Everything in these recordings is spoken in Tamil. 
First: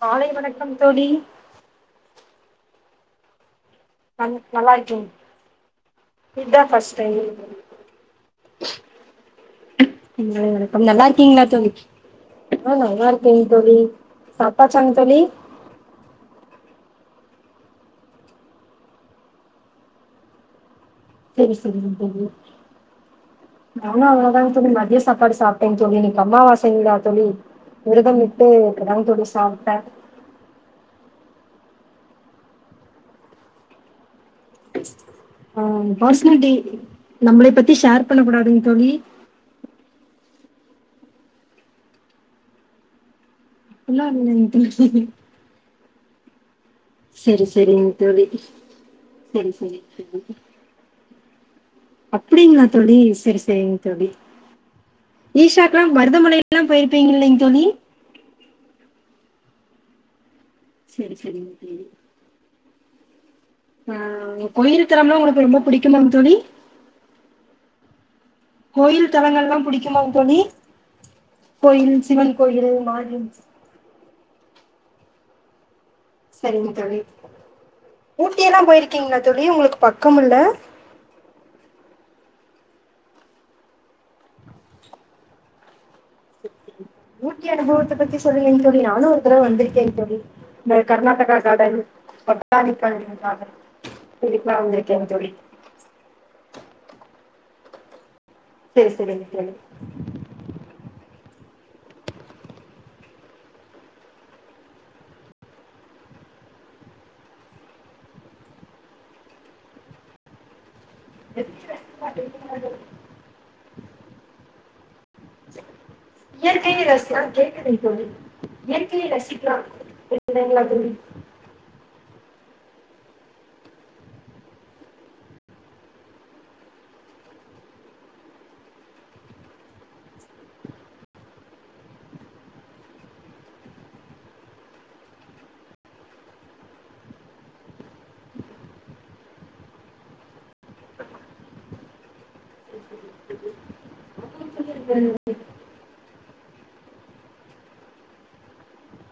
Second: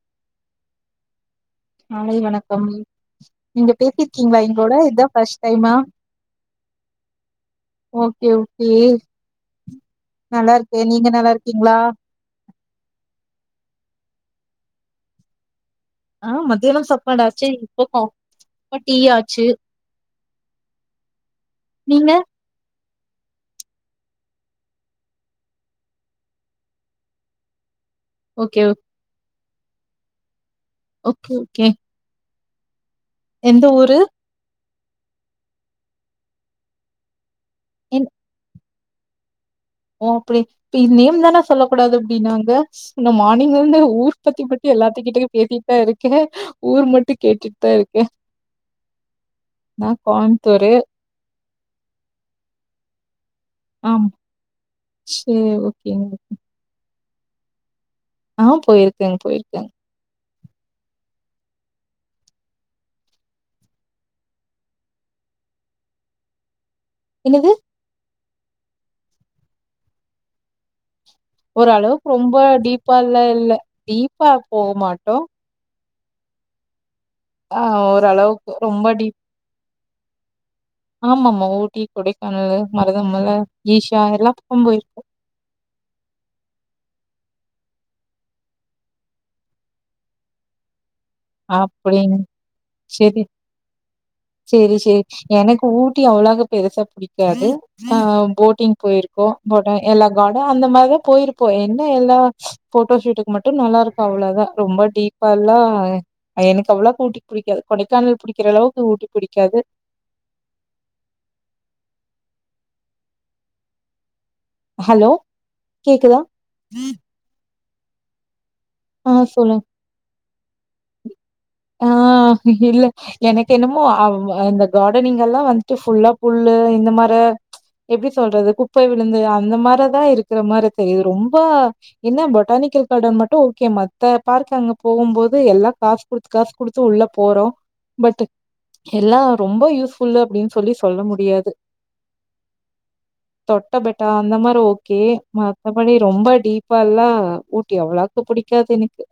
காலை வணக்கம் தோழி நாளை வணக்கம் நீங்க பேசிருக்கீங்களா நல்லா எங்களோட இருக்கே இதான் ஃபர்ஸ்ட் டைமா இதா பஸ்ட் டைம் ஓகே ஓகே நல்லா இருக்கேன் நல்லா நீங்க இருக்கீங்களா ஆஹ் நல்லா இருக்கீங்க தோழி சாப்டாச்சாங்க தோழி ஆஹ் மத்தியானம் சாப்பாடு ஆச்சு இப்ப டீ ஆச்சு சேரி சேரிங்க நீங்க தோழி நானும் அவளதானங்க தோழி மதிய சாப்பாடு சாப்பிட்டே தோழி இன்னக்கு அம்மாவாசைங்களா தோழி விருதம் விட்டு ஓகே இப்பதான் தோழி சாப் த ஓகே ஓகே எந்த ஊரு ஆஹ் பர்சனாலிட்டி நம்மளை பத்தி ஷேர் பண்ணக் கூடாதுங்க தோழி அப்டி நேம் தானே சொல்லக்கூடாது அப்படின்னாங்க நம் மார்னிங்கிருந்து அப்படிலா ஊர் பத்தி இல்லைங்க பற்றி தோழி. எல்லாத்த கிட்ட பேசிட்டா இருக்கு கே ஊர் மட்டும் சரி கேட்டுட்டு தான் சரிங்க இருக்கேன் தோழி சரி சரி நான் தோழி. கோயமுத்தூரு அப்படிங்களா தோழி சேரி சே சேரிங்க ஆமா தோழி சரி ஈஷாக்கல்லாம் ஓகேங்க பரதமலையல்லாம் போயி இல்லங்க தோழி ஆஹ் போயிருக்கேங் போயிருக்கேங் சேரி சேரிங்க தோழி ஆஹ் கொயிருக்கிறம்னா உனக்கு ரொம்ப பிடிக்குமா தோழி என்னது கோயில் தளங்கள்லா புடிக்குமா தோழி கோயில் ஓரளவுக்கு சிவன் ரொம்ப கோயில் டீப்பால்ல மாரியம்மன் கோயில். இல்ல டீப்பா போக மாட்டோ சேரிங்க தோழி ஆஹ் ஊட்டி ஒரளவுக்கு எல்லா ரொம்ப டீப் போயிருக்கீங்களா தோழி உங்களுக்கு பக்கம் இல்ல ஆமா ஆமா ஊட்டி கொடைக்கானல் மருதமல ஈஷா எல்லாம் பக்கம் போயிருக்க ஊட்டி அனுபவத்த பத்தி சொல்றீன்னு தோழி நானும் ஒரு தடவ வந்திருக்கேன் தோழி பட் அப்படி சேரி கார்டன் இதுக்கெல்லா சேரி சேரி வந்திருக்கேன் தோழி எனக்கு ஊட்டி அவ்ளவு பெருசா புடிக்காது ஆஹ் போட்டிங் சரி சரிங்க போயிருக்க தோழி போட்ட எல்லா கார்ட அந்த மாதிரிதான் போயிரு இப்ப என்ன எல்லா போட்டோ ஷூட்டுக்கு மட்டும் நல்லா இருக்கும் அவ்வளோதா ரொம்ப டீப்பா எல்லா எனக்கு அவ்வளவு உட்டி பிடிக்காது கொடைக்கானல் பிடிக்கிற அளவுக்கு ஊட்டி பிடிக்காது [unintelligible] ஹலோ கேக்குதா எ க அஸ் கேக்குங்க [unintelligible] இயற்கைய ஆ சொல்லுங் ரசிக்கலா கேக்குதுங்களா தோழி ஆஹ் இல்ல எனக்கு என்னமோ ஆவு அந்த கார்டனிங் எல்லாம் வந்துட்டு ஃபுல்லா புல்லு இந்த மாரி எப்டி சொல்றது குப்பை விழுந்து அந்த மாரிதா இருக்கிற மாரி தெரியுது ரொம்ப என்ன பொட்டானிக்கல் கார்டன் மட்டும் ஓகே மத்த பார்க் அங்க போம்போது எல்லாம் காசு குடுத்து காசு குடுத்து உள்ள போறோம் பட் எல்லா ரொம்ப யூஸ்புல்ல அப்டின்னு சொல்லி சொல்ல முடியாது தொட்ட பெட்டா அந்த மாரி ஓகே மதபடி ரொம்ப டீப்பா எல்லா ஊட்டி அவ்ளவு இப்ப பிடிக்காது எனக்கு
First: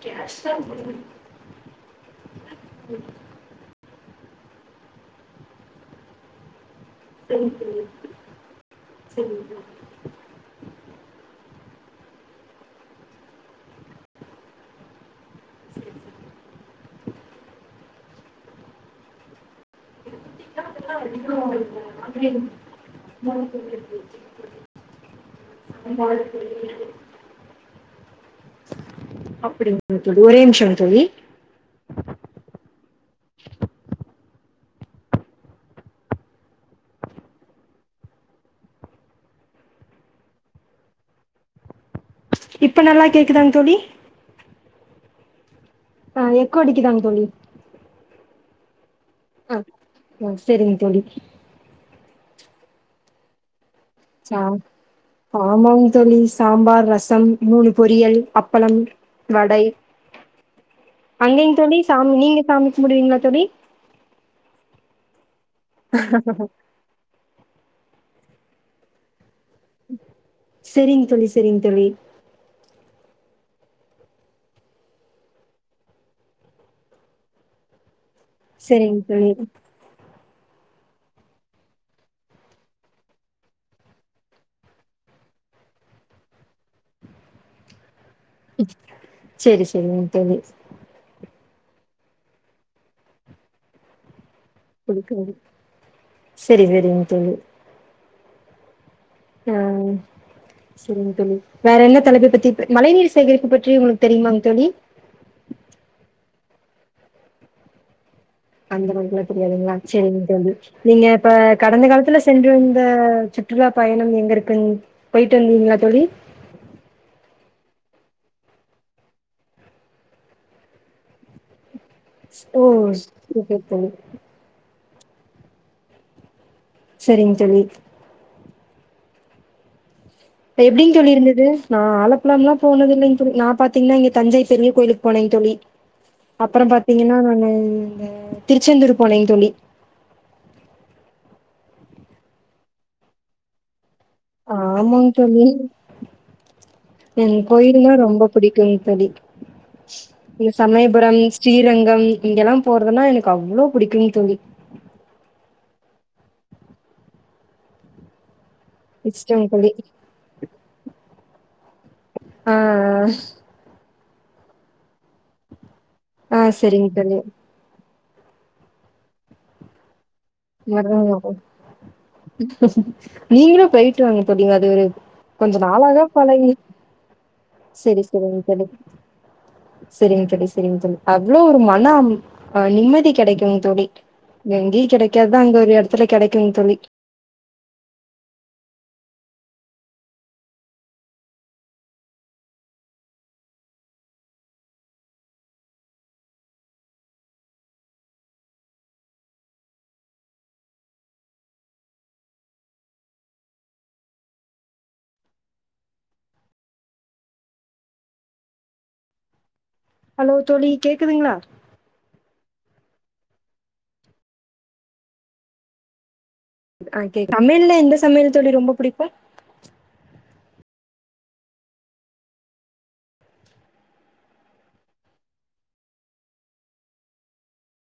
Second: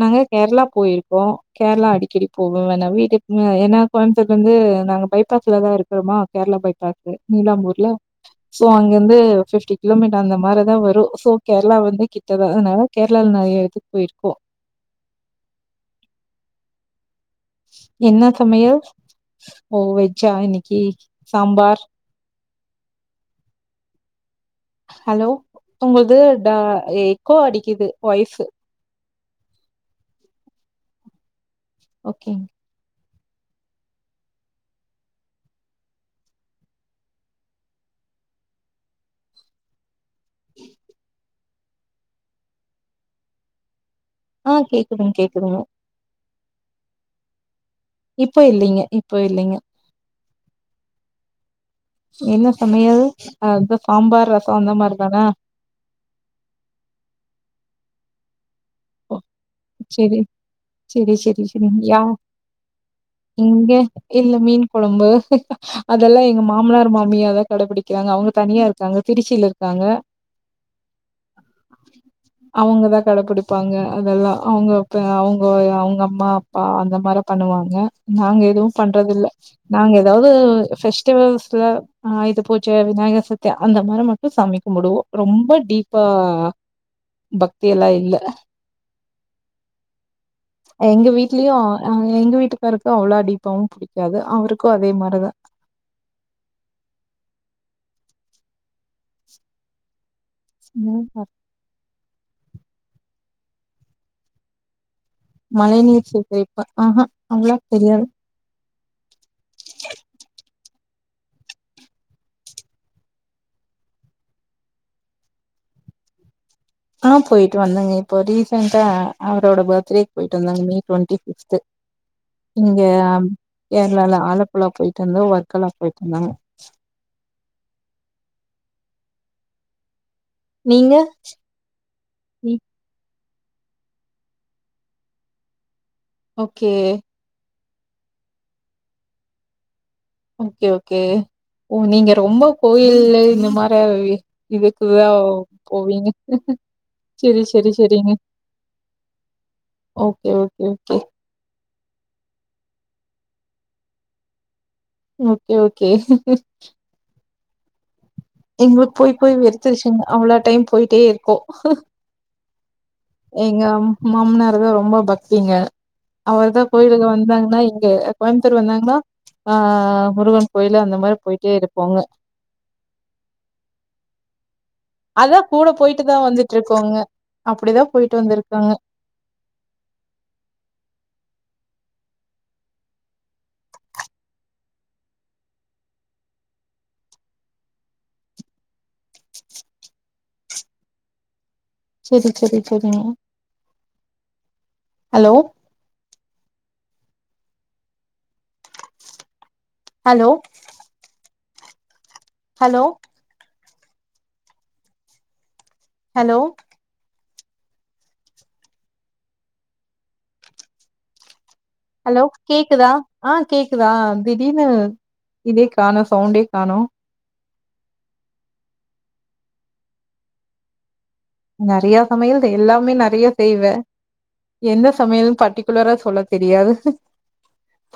நாங்க கேரளா போயிருக்கோம் கேரள அடிக்கடி போ வேணா வீட்டுக்கு ஏன்னா கோயம்பத்தூர்லருந்து அத நாங்க பைபாஸல தான் இருக்கிறோமா கேரளா பைபாஸ் தெ நீலாம்பூர்ல சோ அங்கிருந்து பிப்டி கிலோமீட்டர் அந்த மாரிதான் வரும் சோ கேரளா வந்து கிட்டதா அதனால கேரளால நிறைய இதுக்கு போயிருக்கக்கும் என்ன சமையல் ஓ வெஜ்ஜா இனிக் [unintelligible] [unintelligible] ஹலோ உங்களது டா து எக்கோ அடிக்குது வாய்சு அப்டிங்க தோலி ஒரே நிமிஷம் தோலி ஓகேங்க இப்ப நல்லா கேக்குதாங்க தோலி ம் கேக்குதுங்க ஆஹ் எக்கோ அடிக்குதாங்க தோலி இப்ப இல்லைங்க இல்லைங்க. ஆஹ் ஆஹ் சரிங்க தோலி என்ன சமையல் ஹான் தோ சா ஆமாம் தோலி சாம்பார் ரசம் மூணு பொரியல் அப்பளம் வடை செரி செரி செரி அங்கேங்க செரி தோழி யா சாமி நீங்க சாமி கும்பிடுவீங்களா தோழி இங்க இல்ல மீன் குலம்பு ச அதெல்லாம் எங்க மாமனார் மாமியாதான் கடைபிடிக் ருக்காங்க அவங்க தனியா இருக்காங்க திருச்சியில இருக்கங்க சரிங்க தோழி சரிங்க தோழி அவங்கதான் கடபிடிப் பாங் வப்பாங்க அதெல்லா அவங்க ப்ப அவங்க அம்மா அப்பா அந்த மார பண்ணுவாங்க நாங்க எதுவு சரிங்க தோழி ‌பண்றதில்ல நாங்க எதாவ் வு ஃபெஸ்டிவல்ஸ்ல ஆ இது போச்ச விநாயக சுத்தி அந்த மாரி மட்டு சமைக்கமடுவோ ரொம்ப டீப்பா பக்தி எல்லா இல்ல [unintelligible] செரி செரிங்க தோழி ட்லயு‌ எங்க வீட்டுக்காருக்கு அவ்ளோ டீப்பாவு புடிக்காது அவருக் புடிக்காது செரி செரிங்க தோழி ம் ம். செரிங்க தோழி வேற என்னத் தலைப்ப பத்தி ப மழை நீீர் சேகரிப்பு பற்றி உங்களுக்கு தெரியுமாங் தோழி மழை நீர் சேகரிப்பு ஆஹா அவ்ளா தெரியாது அந்த அளவுக்குலா தெரியாதுங்களா? சரிங்க தோழி. நீங்க இப்ப கடந்த காலத்துல சென்றிருந்த சுற்றுலா பயணம் எங்கருக்குன் போயிட்டு வந்திங்ளா தோழி ஆ போயிட்டு வந்தேங்க இப்போ ரீசென்டா அவரோட பர்த்டேக்கு போயிட்டு வந்தேங்க மே ட்வெண்ட்டி ஃபிஃப்த்து ஓ! இங்க சூப்பர் தோழி. கேரளால ஆலப்புழா போயி டந்து‌ ஒர்க்கலா போய்ட்ருந்தாங்க செரிங்க தோழி எப்டிங் நீங்க தோழி‌ இருந்தது நா ஆலப்புலால நீ போனதில்லைங் நா‌ பாத்தீங்கனா இங்க தஞ்சை பெரிய கோயிலுக் போனே தோழி ஓகே அப்புறம் பாத்திங்கன்னா நானு இந்த திருச்செந்தூர் போனேங்க தோழி ஓகே ஓகே ஓ‌ நீங்க ரொம்ப கோயில்லு இந்த மாரி இதுக்குதா ஆமங் தோழி போவீங்க என் செரி செரி கோயில்னா செரிங்க ரொம்ப புடிக்குங் தோழி‌ ஓகே இந்த okay okay Samayapuram Srirangam இங்கெல்லா போறதுன்னா எனக்கு அவ்ளோ புடிக்குங்தோழி ஓகே ஓகே எங்களுக்கு போய் போய் இஷ்டங்க தோழி. வெறுத்துருச்சுங் அவ்ளோ டைம் போயிட்டே இருக்கோ ஆ எங்க அம் மாமனார்தா ரொம்ப பக் திங்க ஆ அவர்தா சரிங்க கோயிலுக்கு தோழி வந்தாங்கனா இங்க கோயம்புத்தூர் வந்தாங்னா ஆ முருகன் கோயிலு அந்த இவர்தா மாரி போயிட்டே இருப்போங்க [unintelligible] நீங்களு போயிட்டு வாங்க தோழி அது ஒரு அதா கொஞ்ச கூட நாளாக போயிட்டுதா பழகி வந்துட்ருக்கோங்க அப்டிதா செரி போயிட்டு செரிங் தோழி வந்திருக்காங்க செரிங்க தோழி செரிங்க தோழி அவ்ளோ ஒரு மன அம்‌ நிம்மதி கெடைக்கும் தோழி எங்யு கெடைக் க்காதா அங்க ஒரு எடத்துல கெடைக்குங் தோழி செரி செரி செரி hello hello hello hello hello தோழி கேக்குதுங்களா ஹலோ கேக்குதா ஆஹ் கேக்குதா திடீனு இதே கானோ சவுண்டே காணோ ஆஹ் கேக்குது சமையல்ல எந்த சமையல் தோழி ரொம்ப பிடிக்கும் நறைய சமையல் எல்லாமே நறைய செய்வே என்ன சமையலு பர்ட்டிகுலரா சொல்ல தெரியாது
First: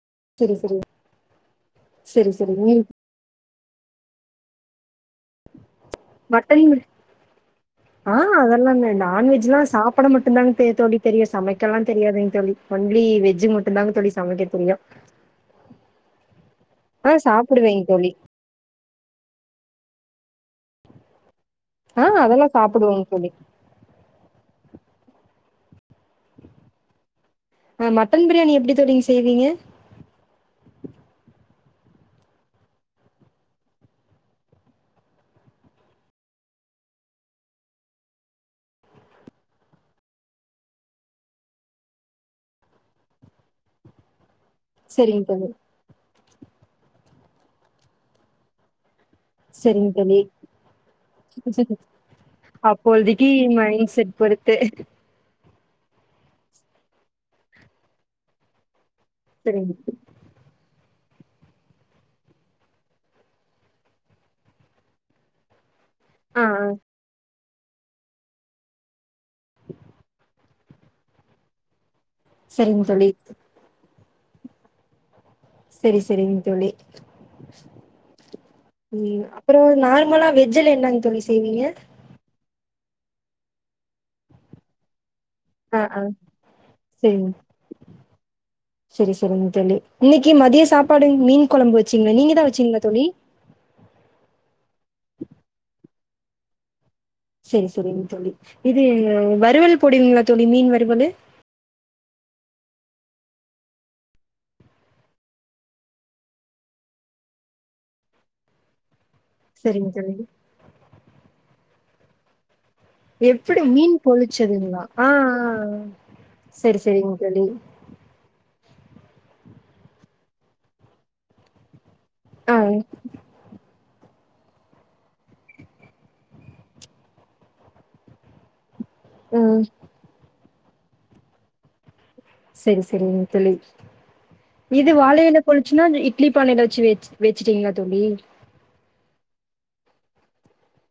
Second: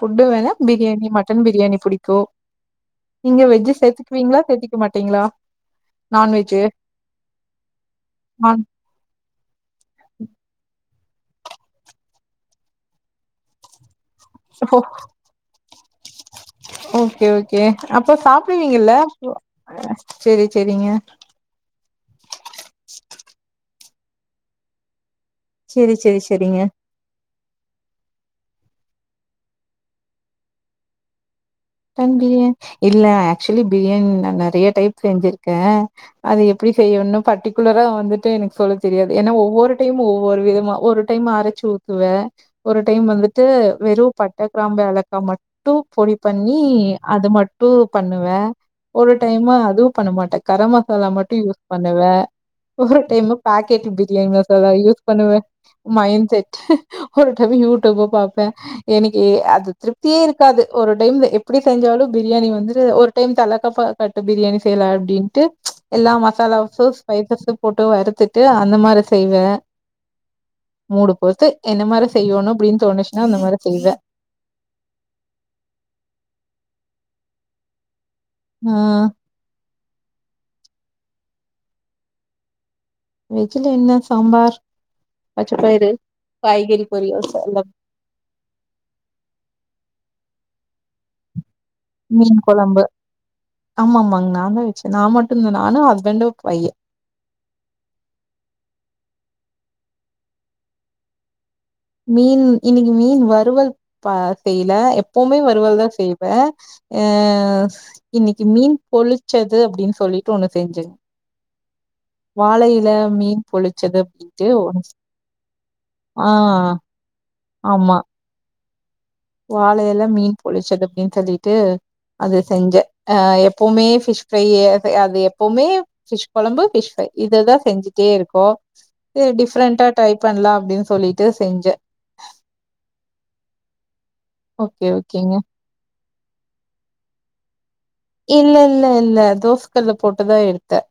புஃட்டு வேண சரி சரி பிரியாணி மட்டன் பிரியாணி பிடிக்கும் சரி சரி ம் நீங்க வெஜ் செத்துக்குவீங்களா செத்தக்க மாட்டீங்களா நான்வெஜ்ஜு மட்டன் ஆஹ் நான் அதெல்லாலே நான்வெஜ் ரிவ்ஸ் [unintelligible] சாப்பட மட்டுதாங் தோழி பெரிய சமைக்கல்லா தெரியாதுங்க தோழி ஒன்லி வெஜ் மட்டுந்தாங் தோழி சமைக்க தெரியு ஓஹ் ஆ ஓகே ஓகே சாப்புடுவேங் தோழி அப்ப சாப்பிடுவிங்கல்ல அ சேரி சேரிங்க ஆஹ் அதெல்லாம் சாப்பிடுவீங்க தோழி சேரி சேரி சேரிங்க ஆஹ் மட்டன் பிரியாணி எப்படி தோழி செய்வீங்க தம் பிரியா இல்ல ஆக்சுவலி பிரியாணி நான் நிறைய டைம் செஞ்சிருக்கேன் அது எப்படி செய்யணும்னு பர்டிகுலரா வந்துட்டு எனக்கு சொல்ல தெரியாது ஏன்னா ஒவ்வொரு டைம் ஒவ்வொரு விதமா ஒரு டைம் அரைச்சு ஊத்துவே ஒரு டைம் வந்துட்டு வெறும் பட் ட கிராம்பு ஏலக்கா சரிங்க தோழி மட்டும் பொடிப் பண்ணி அது மட்டும் பண்ணுவேன் ஒரு டைம் சரிங்க அதுவும் பண்ண தோழி மாட்டேன் கரம் மசாலா மட்டும் யூஸ் பண்ணுவேன் ஒரு அப்போதைக்கு time packet mind set biryani பொறுத்து மசாலா யூஸ் பண்ணுவேன் மைண்ட் செட் ஒரு டைம் யூ டுபே பார்ப்பேன் எனக்கு அது சரிங்க திருப்தியே இருக்காது ஒரு டைம் எப்படி செஞ்சாலும் பிரியாணி வந்து ஒரு டைம் தலைக்கப்பா கட்டு பிரியாணி செய்யலாம் அப்படின்ட்டு எல்லாம் ஆ ஆ மசாலாஸஸ் பைசஸ்ஸும் போட்டு வறுத்துட்டு அந்த மாரி செய்வேன் மூடு போத்து என்ன மாரி செய்யணும் அப்படின்னு சரிங்க தோழி தோணுச்சுன்னா அந்த மாரி செய்வேன் சேரி சேரி சேரிங்க தோழி ஆ உம் அப்பறம் நார்மலா வெஜ்ஜுல என்னங்க தோழி செய்வீங்க வெஜ்ல என்ன சாம்பார் ஆ பச்சப்பயிரு ஆ காய்கறி சரிங்க பொறியல் சரி சரிங்க தோழி இன்னைக்கு மதியம் சாப்பாடு மீன் கொலம்பு வெச்சீங்களா நீங்க தா வெச்சீங்களா தோலி ஆமா ஆமாங்க நான்தா வச்சே நா மட்டுந்தா நானு ஹஸ்பண்ட் பைய செரி செரிங்க தோலி இது வறுவல் போடுவீங்களா தோலி மீன் வருவலு மீன் இன்னிக்கு மீன் வறுவல் ப செய்யல எப்பவுமே வருவல் தா செய்வே ஆஹ இன்னிக்கு மீன் பொலி ச்சது சரிங்க அப்டின்னு தோழி சொல்லிட்டு ஒண்ணு செஞ்சே வாலை எப்டி மீன் பொளிச்சதுங்களா ஆஹ் ஆஹ் ஆ செரி செரிங்க தோலி வால எல மீன் பொழிச்சது அப்டின் சொல்லிட்டு அது ஆ செஞ்ச ஆஹ் எப்பவுமே ஃபிஷ் ஃப்ரையே அது எப்பவுமே ஃபிஷ் கொலம்பு ஃபிஷ் ஃப்ரை இததா செஞ்சிட்டே இருக்கோ இது ம் டிஃப்ரெண்டா ட்ரை பண்லாம் அப்டின்னு சொல்லிட்டு செஞ்ச செரி செரிங்க தோலி ஓகே, இது வாலை ஓகேங்க. எல பொழிச்சுன்னா இட்லி பானையில வெச் வெச் வெச்சிட்டீங்க இல்ல இல்ல இல்ல தோஸ்க்கல்ல போட்டுதா எடுத்த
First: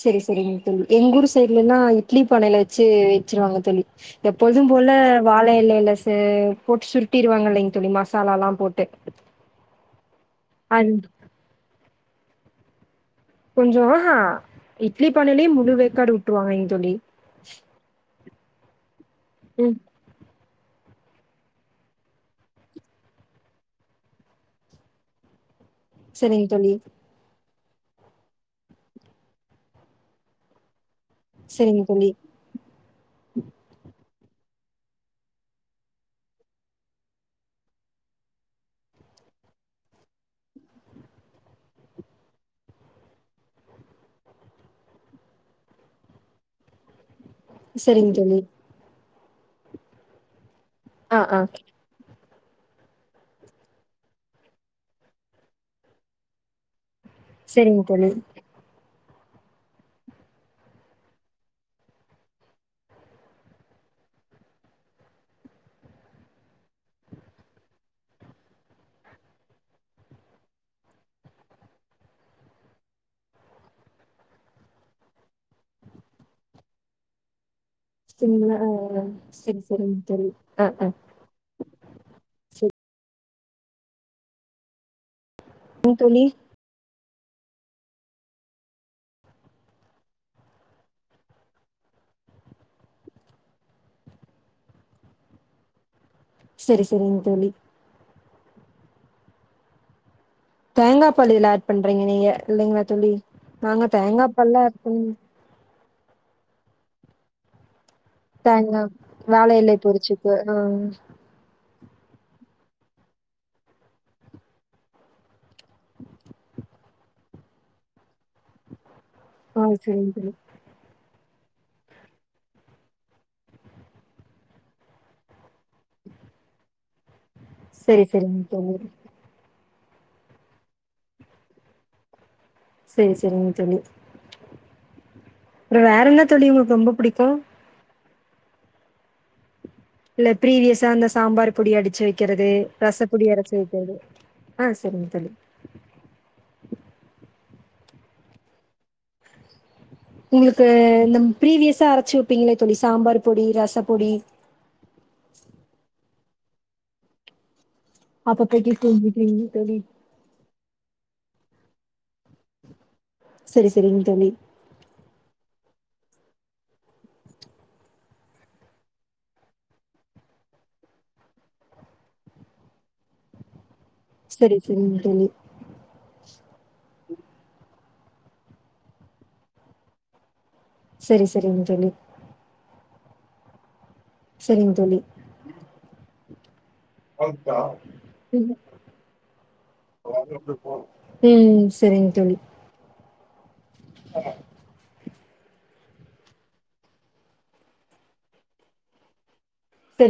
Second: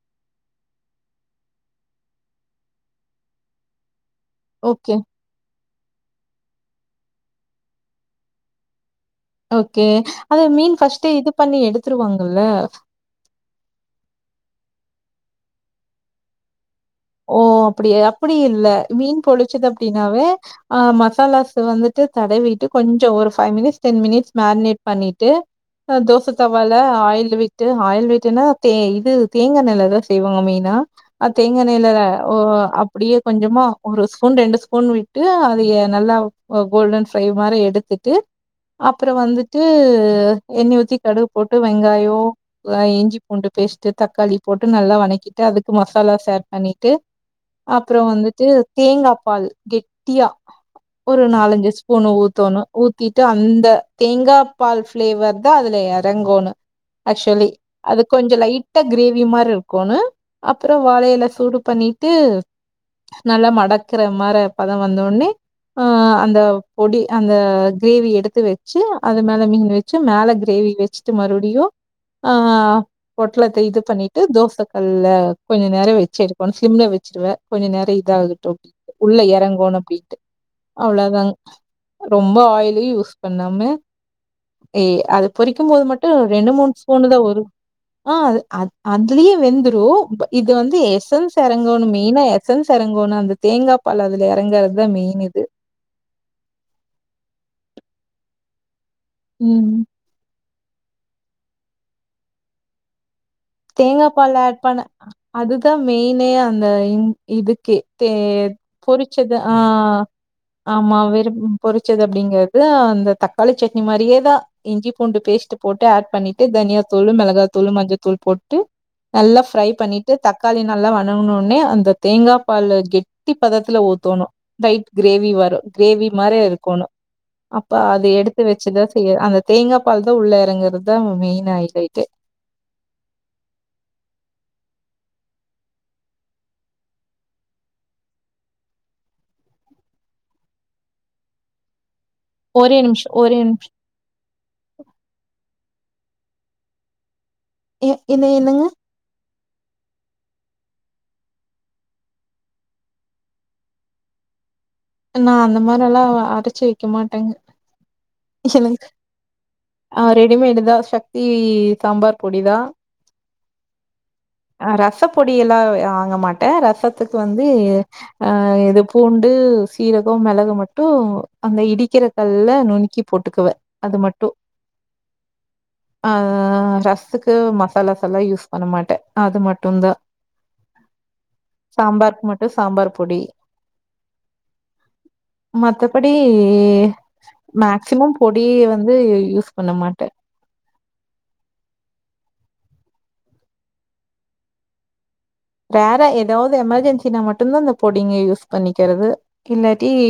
செரி செரிங்க தோலி எங் ஊர் சைட்லலா இட்லி பானையில வெச்சி வெச்சிருவாங்க தோலி எப்பொழுதும் போல ஓகே. வாலை எல இலசு கோட் சுருட்டிருவாங்க இல்லைங் தோலி மசாலால்லா போட்டு ஓகே அத மீன் அது ஃபர்ஸ்ட் இது பண்ணி எடுத் துருவாங்கல்ல கொஞ்சோ உ ஹா இட்லி பானைலயு முலு வேக்காடு விட்ருவாங்க தோலி ஓ அப்டியா அ ப்டி இல்ல மீன் பொளிச்சது ம் அப்டினாவே ஆஹ் மசாலாஸ் வந்துட்டு தடவிட்டு கொஞ்சோ ஒரு five minutes ten minutes marinate பண்ணிட்டு அ தோச சரிங்க தோழி தவால்ல ஆயில் வி ட்டு ஆயில் விட்ன்னா தே இது தேங்காய் மேல எதாது செய்வாங்க மெயினா நீ சரிங்க இல்லல தோழி ஓ அப்டியே கொஞ்சம்மா ஒரு ஸ் பூன் ரெண்டு ஸ்பூன் விட்டு அதைய நல்லா கோ கோல்டன் ஃப்ரை மாரி எடுத்துட்டு அப்புற வந்துட்டு எண்ணெய் ஊத்தி கடுகு போட்டு வெங்காயோ இஞ்சி பூண்டு பேஸ்ட்டு தக்காளி போட்டு நல்லா வனக்கிட்டு அதுக்கு மசாலா சேர் பண்ணிட்டு அப்புற சரிங்க தோழி வந்துட்டு தேங்காப் பால் கெட்டியா ஆ ஒரு ஆ நாலஞ்சு ஸ்பூன் ஊத் த்தணு ஊத்திட்டு அந்த தேங்கா பால் ஃப்ளேவர் தா அதுல எறங்கோணு ஆக்சுலி சரிங்க அது தோழி கொஞ்ச லைட்டா கிரேவி மாரிருக்கோனு அப்புற வாழையில சூடு பண்ணிட்டு நல்லா மடக்குற மார பதொ வந்தோன்னே ஆ அந்த பொடி அந்த கிரேவி எடுத்து வச்சு அது மேலே மீன் வச்சு மேல கிரேவி வச்சுட்டு மறுபடியு ஆ பொட்லத்த இது பண்ணிட்டு தோச கல்ல கொஞ்ச நேர வச் ச்சிருக்கனு ஸிம்ல வச்சுடுவ கொஞ்ச நேரம் இதாகட்டு சரிங்களா அப்டின்ட்டு ஆ உள்ள சரி எறங்கொனு சரிங்க அப்டின்ட்டு தோழி ஆ ஆ அவ்ளொதாங் ரொம்ப ஆயிலி பண்ணாம ஏ அது பொறிக்கும் போது சரிங்க மட்டு தோழி ரெண்டு மூணு ஸ்பூனுதா வரு அ அதுலெயே வெந்துரு இது வந்து எஸ் ஸன்ஸ் எறங்கனு மெய்னா எஸன்ஸ் எறங்கனு அந்த தேங்கா பால் அதுல எறங்குறதா மெய்ன் இது சரி சரிங் தோழி உம் தேங்கா பால் இதுல ஆட் பண்றீங்க நீங்க இல்லைங்களா தோழி நாங்க தேங்கா பால் ஆட் பால்ல பண்ண பண் அதுக் தா மெய்னே அந்த இ இதுக்கே தே தேங்கா பொரிச்சது வாழ ஆ இலை பொரிச்சுக்கு ஆ ஆமா வெறும் பொரிச்சது அப்டிங்குறது அந்த தக்காளி சட்னி மாரியேதா இஞ்சி பூண்டு பேஸ்ட்டு போட்டு ஆட் பண்ணிட்டு தனியா தூளு மெளகாதூளு மஞ்சத்தூள் போட் டு நல்லா ஃப்ரை ஆ பண்ணிட்டு சரிங்க தோழி தக்காளி நல்லா வன ங்குனோனெ அந்த தேங்கா பாலு கெட்டிப்பதத்துல ஊத்தணு லைட் கிரேவி வர கிரேவி மாரி இருக்கோணு அப்ப சரி அது சரிங்க எடுத்து தோழி வச்சுதா செய்ய அந்த தேங்காப் பால் தா உள்ள எறங்குறதுதா மெயின் ஹைலைட்டே செரி செரிங்க தோழி அப்றொ வேற என்ன தோழி உங்களுக்கு ரொம்ப புடிக்கு இல்ல ப்ரீவியஸா அந்த சாம்பார் பொடி அடுச்சு வ க்கிறது ஒரே நிமிஷம் ரசப்பொடி ஒரே நிமிஷம். அரச்சு வக்கிறது ஆ செரிங்க தோழி ஏ இத என்னங்க உங்களுக்கு இந்த ப்ரீவியசா அரச்சு வப்பீங்களே தோழி சாம்பார் பொடி ரசப்பொடி நா அந்த மாரில்லா அரச்சு வைக்க மாட்டெங்க அப்பப்பக்கி [unintelligible] தோழி ஆ ரெடிமேடு தா சக்தி சாம்பார் பொடி தா சரி சரிங்க தோழி ஆ ரசப்பொடியெல்லா வாங்க மாட்டே ரசத்துக்கு வந்து ஆ இது பூண்டு சீரகம் மிளகு மட்டு அந்த இடிக்கிற கல்ல நுனக்கி போட்டுக்குவ அது மட்டு சரி சரிங்க தோழி ஆ ரசுக்கு மசாலா சல்லா யூஸ் பண்ண மாட்டே அது மட்டுந்தா சரி சரிங்க தோழி சாம்பார்கு மட்டு சாம்பார் பொடி சரிங்க தோழி [unintelligible] [unintelligible] மேக்ஸிமம் ம் பொடிய வந்து யூஸ் பண்ண மாட்டேன் உம் சரிங்க தோழி [unintelligible] வேற ஏதாவது எமர்ஜென்சினா மட்டும் தான் இந்த பொடிங்க யூஸ் பண்ணிக்கிறது இல்லாட்டி சரி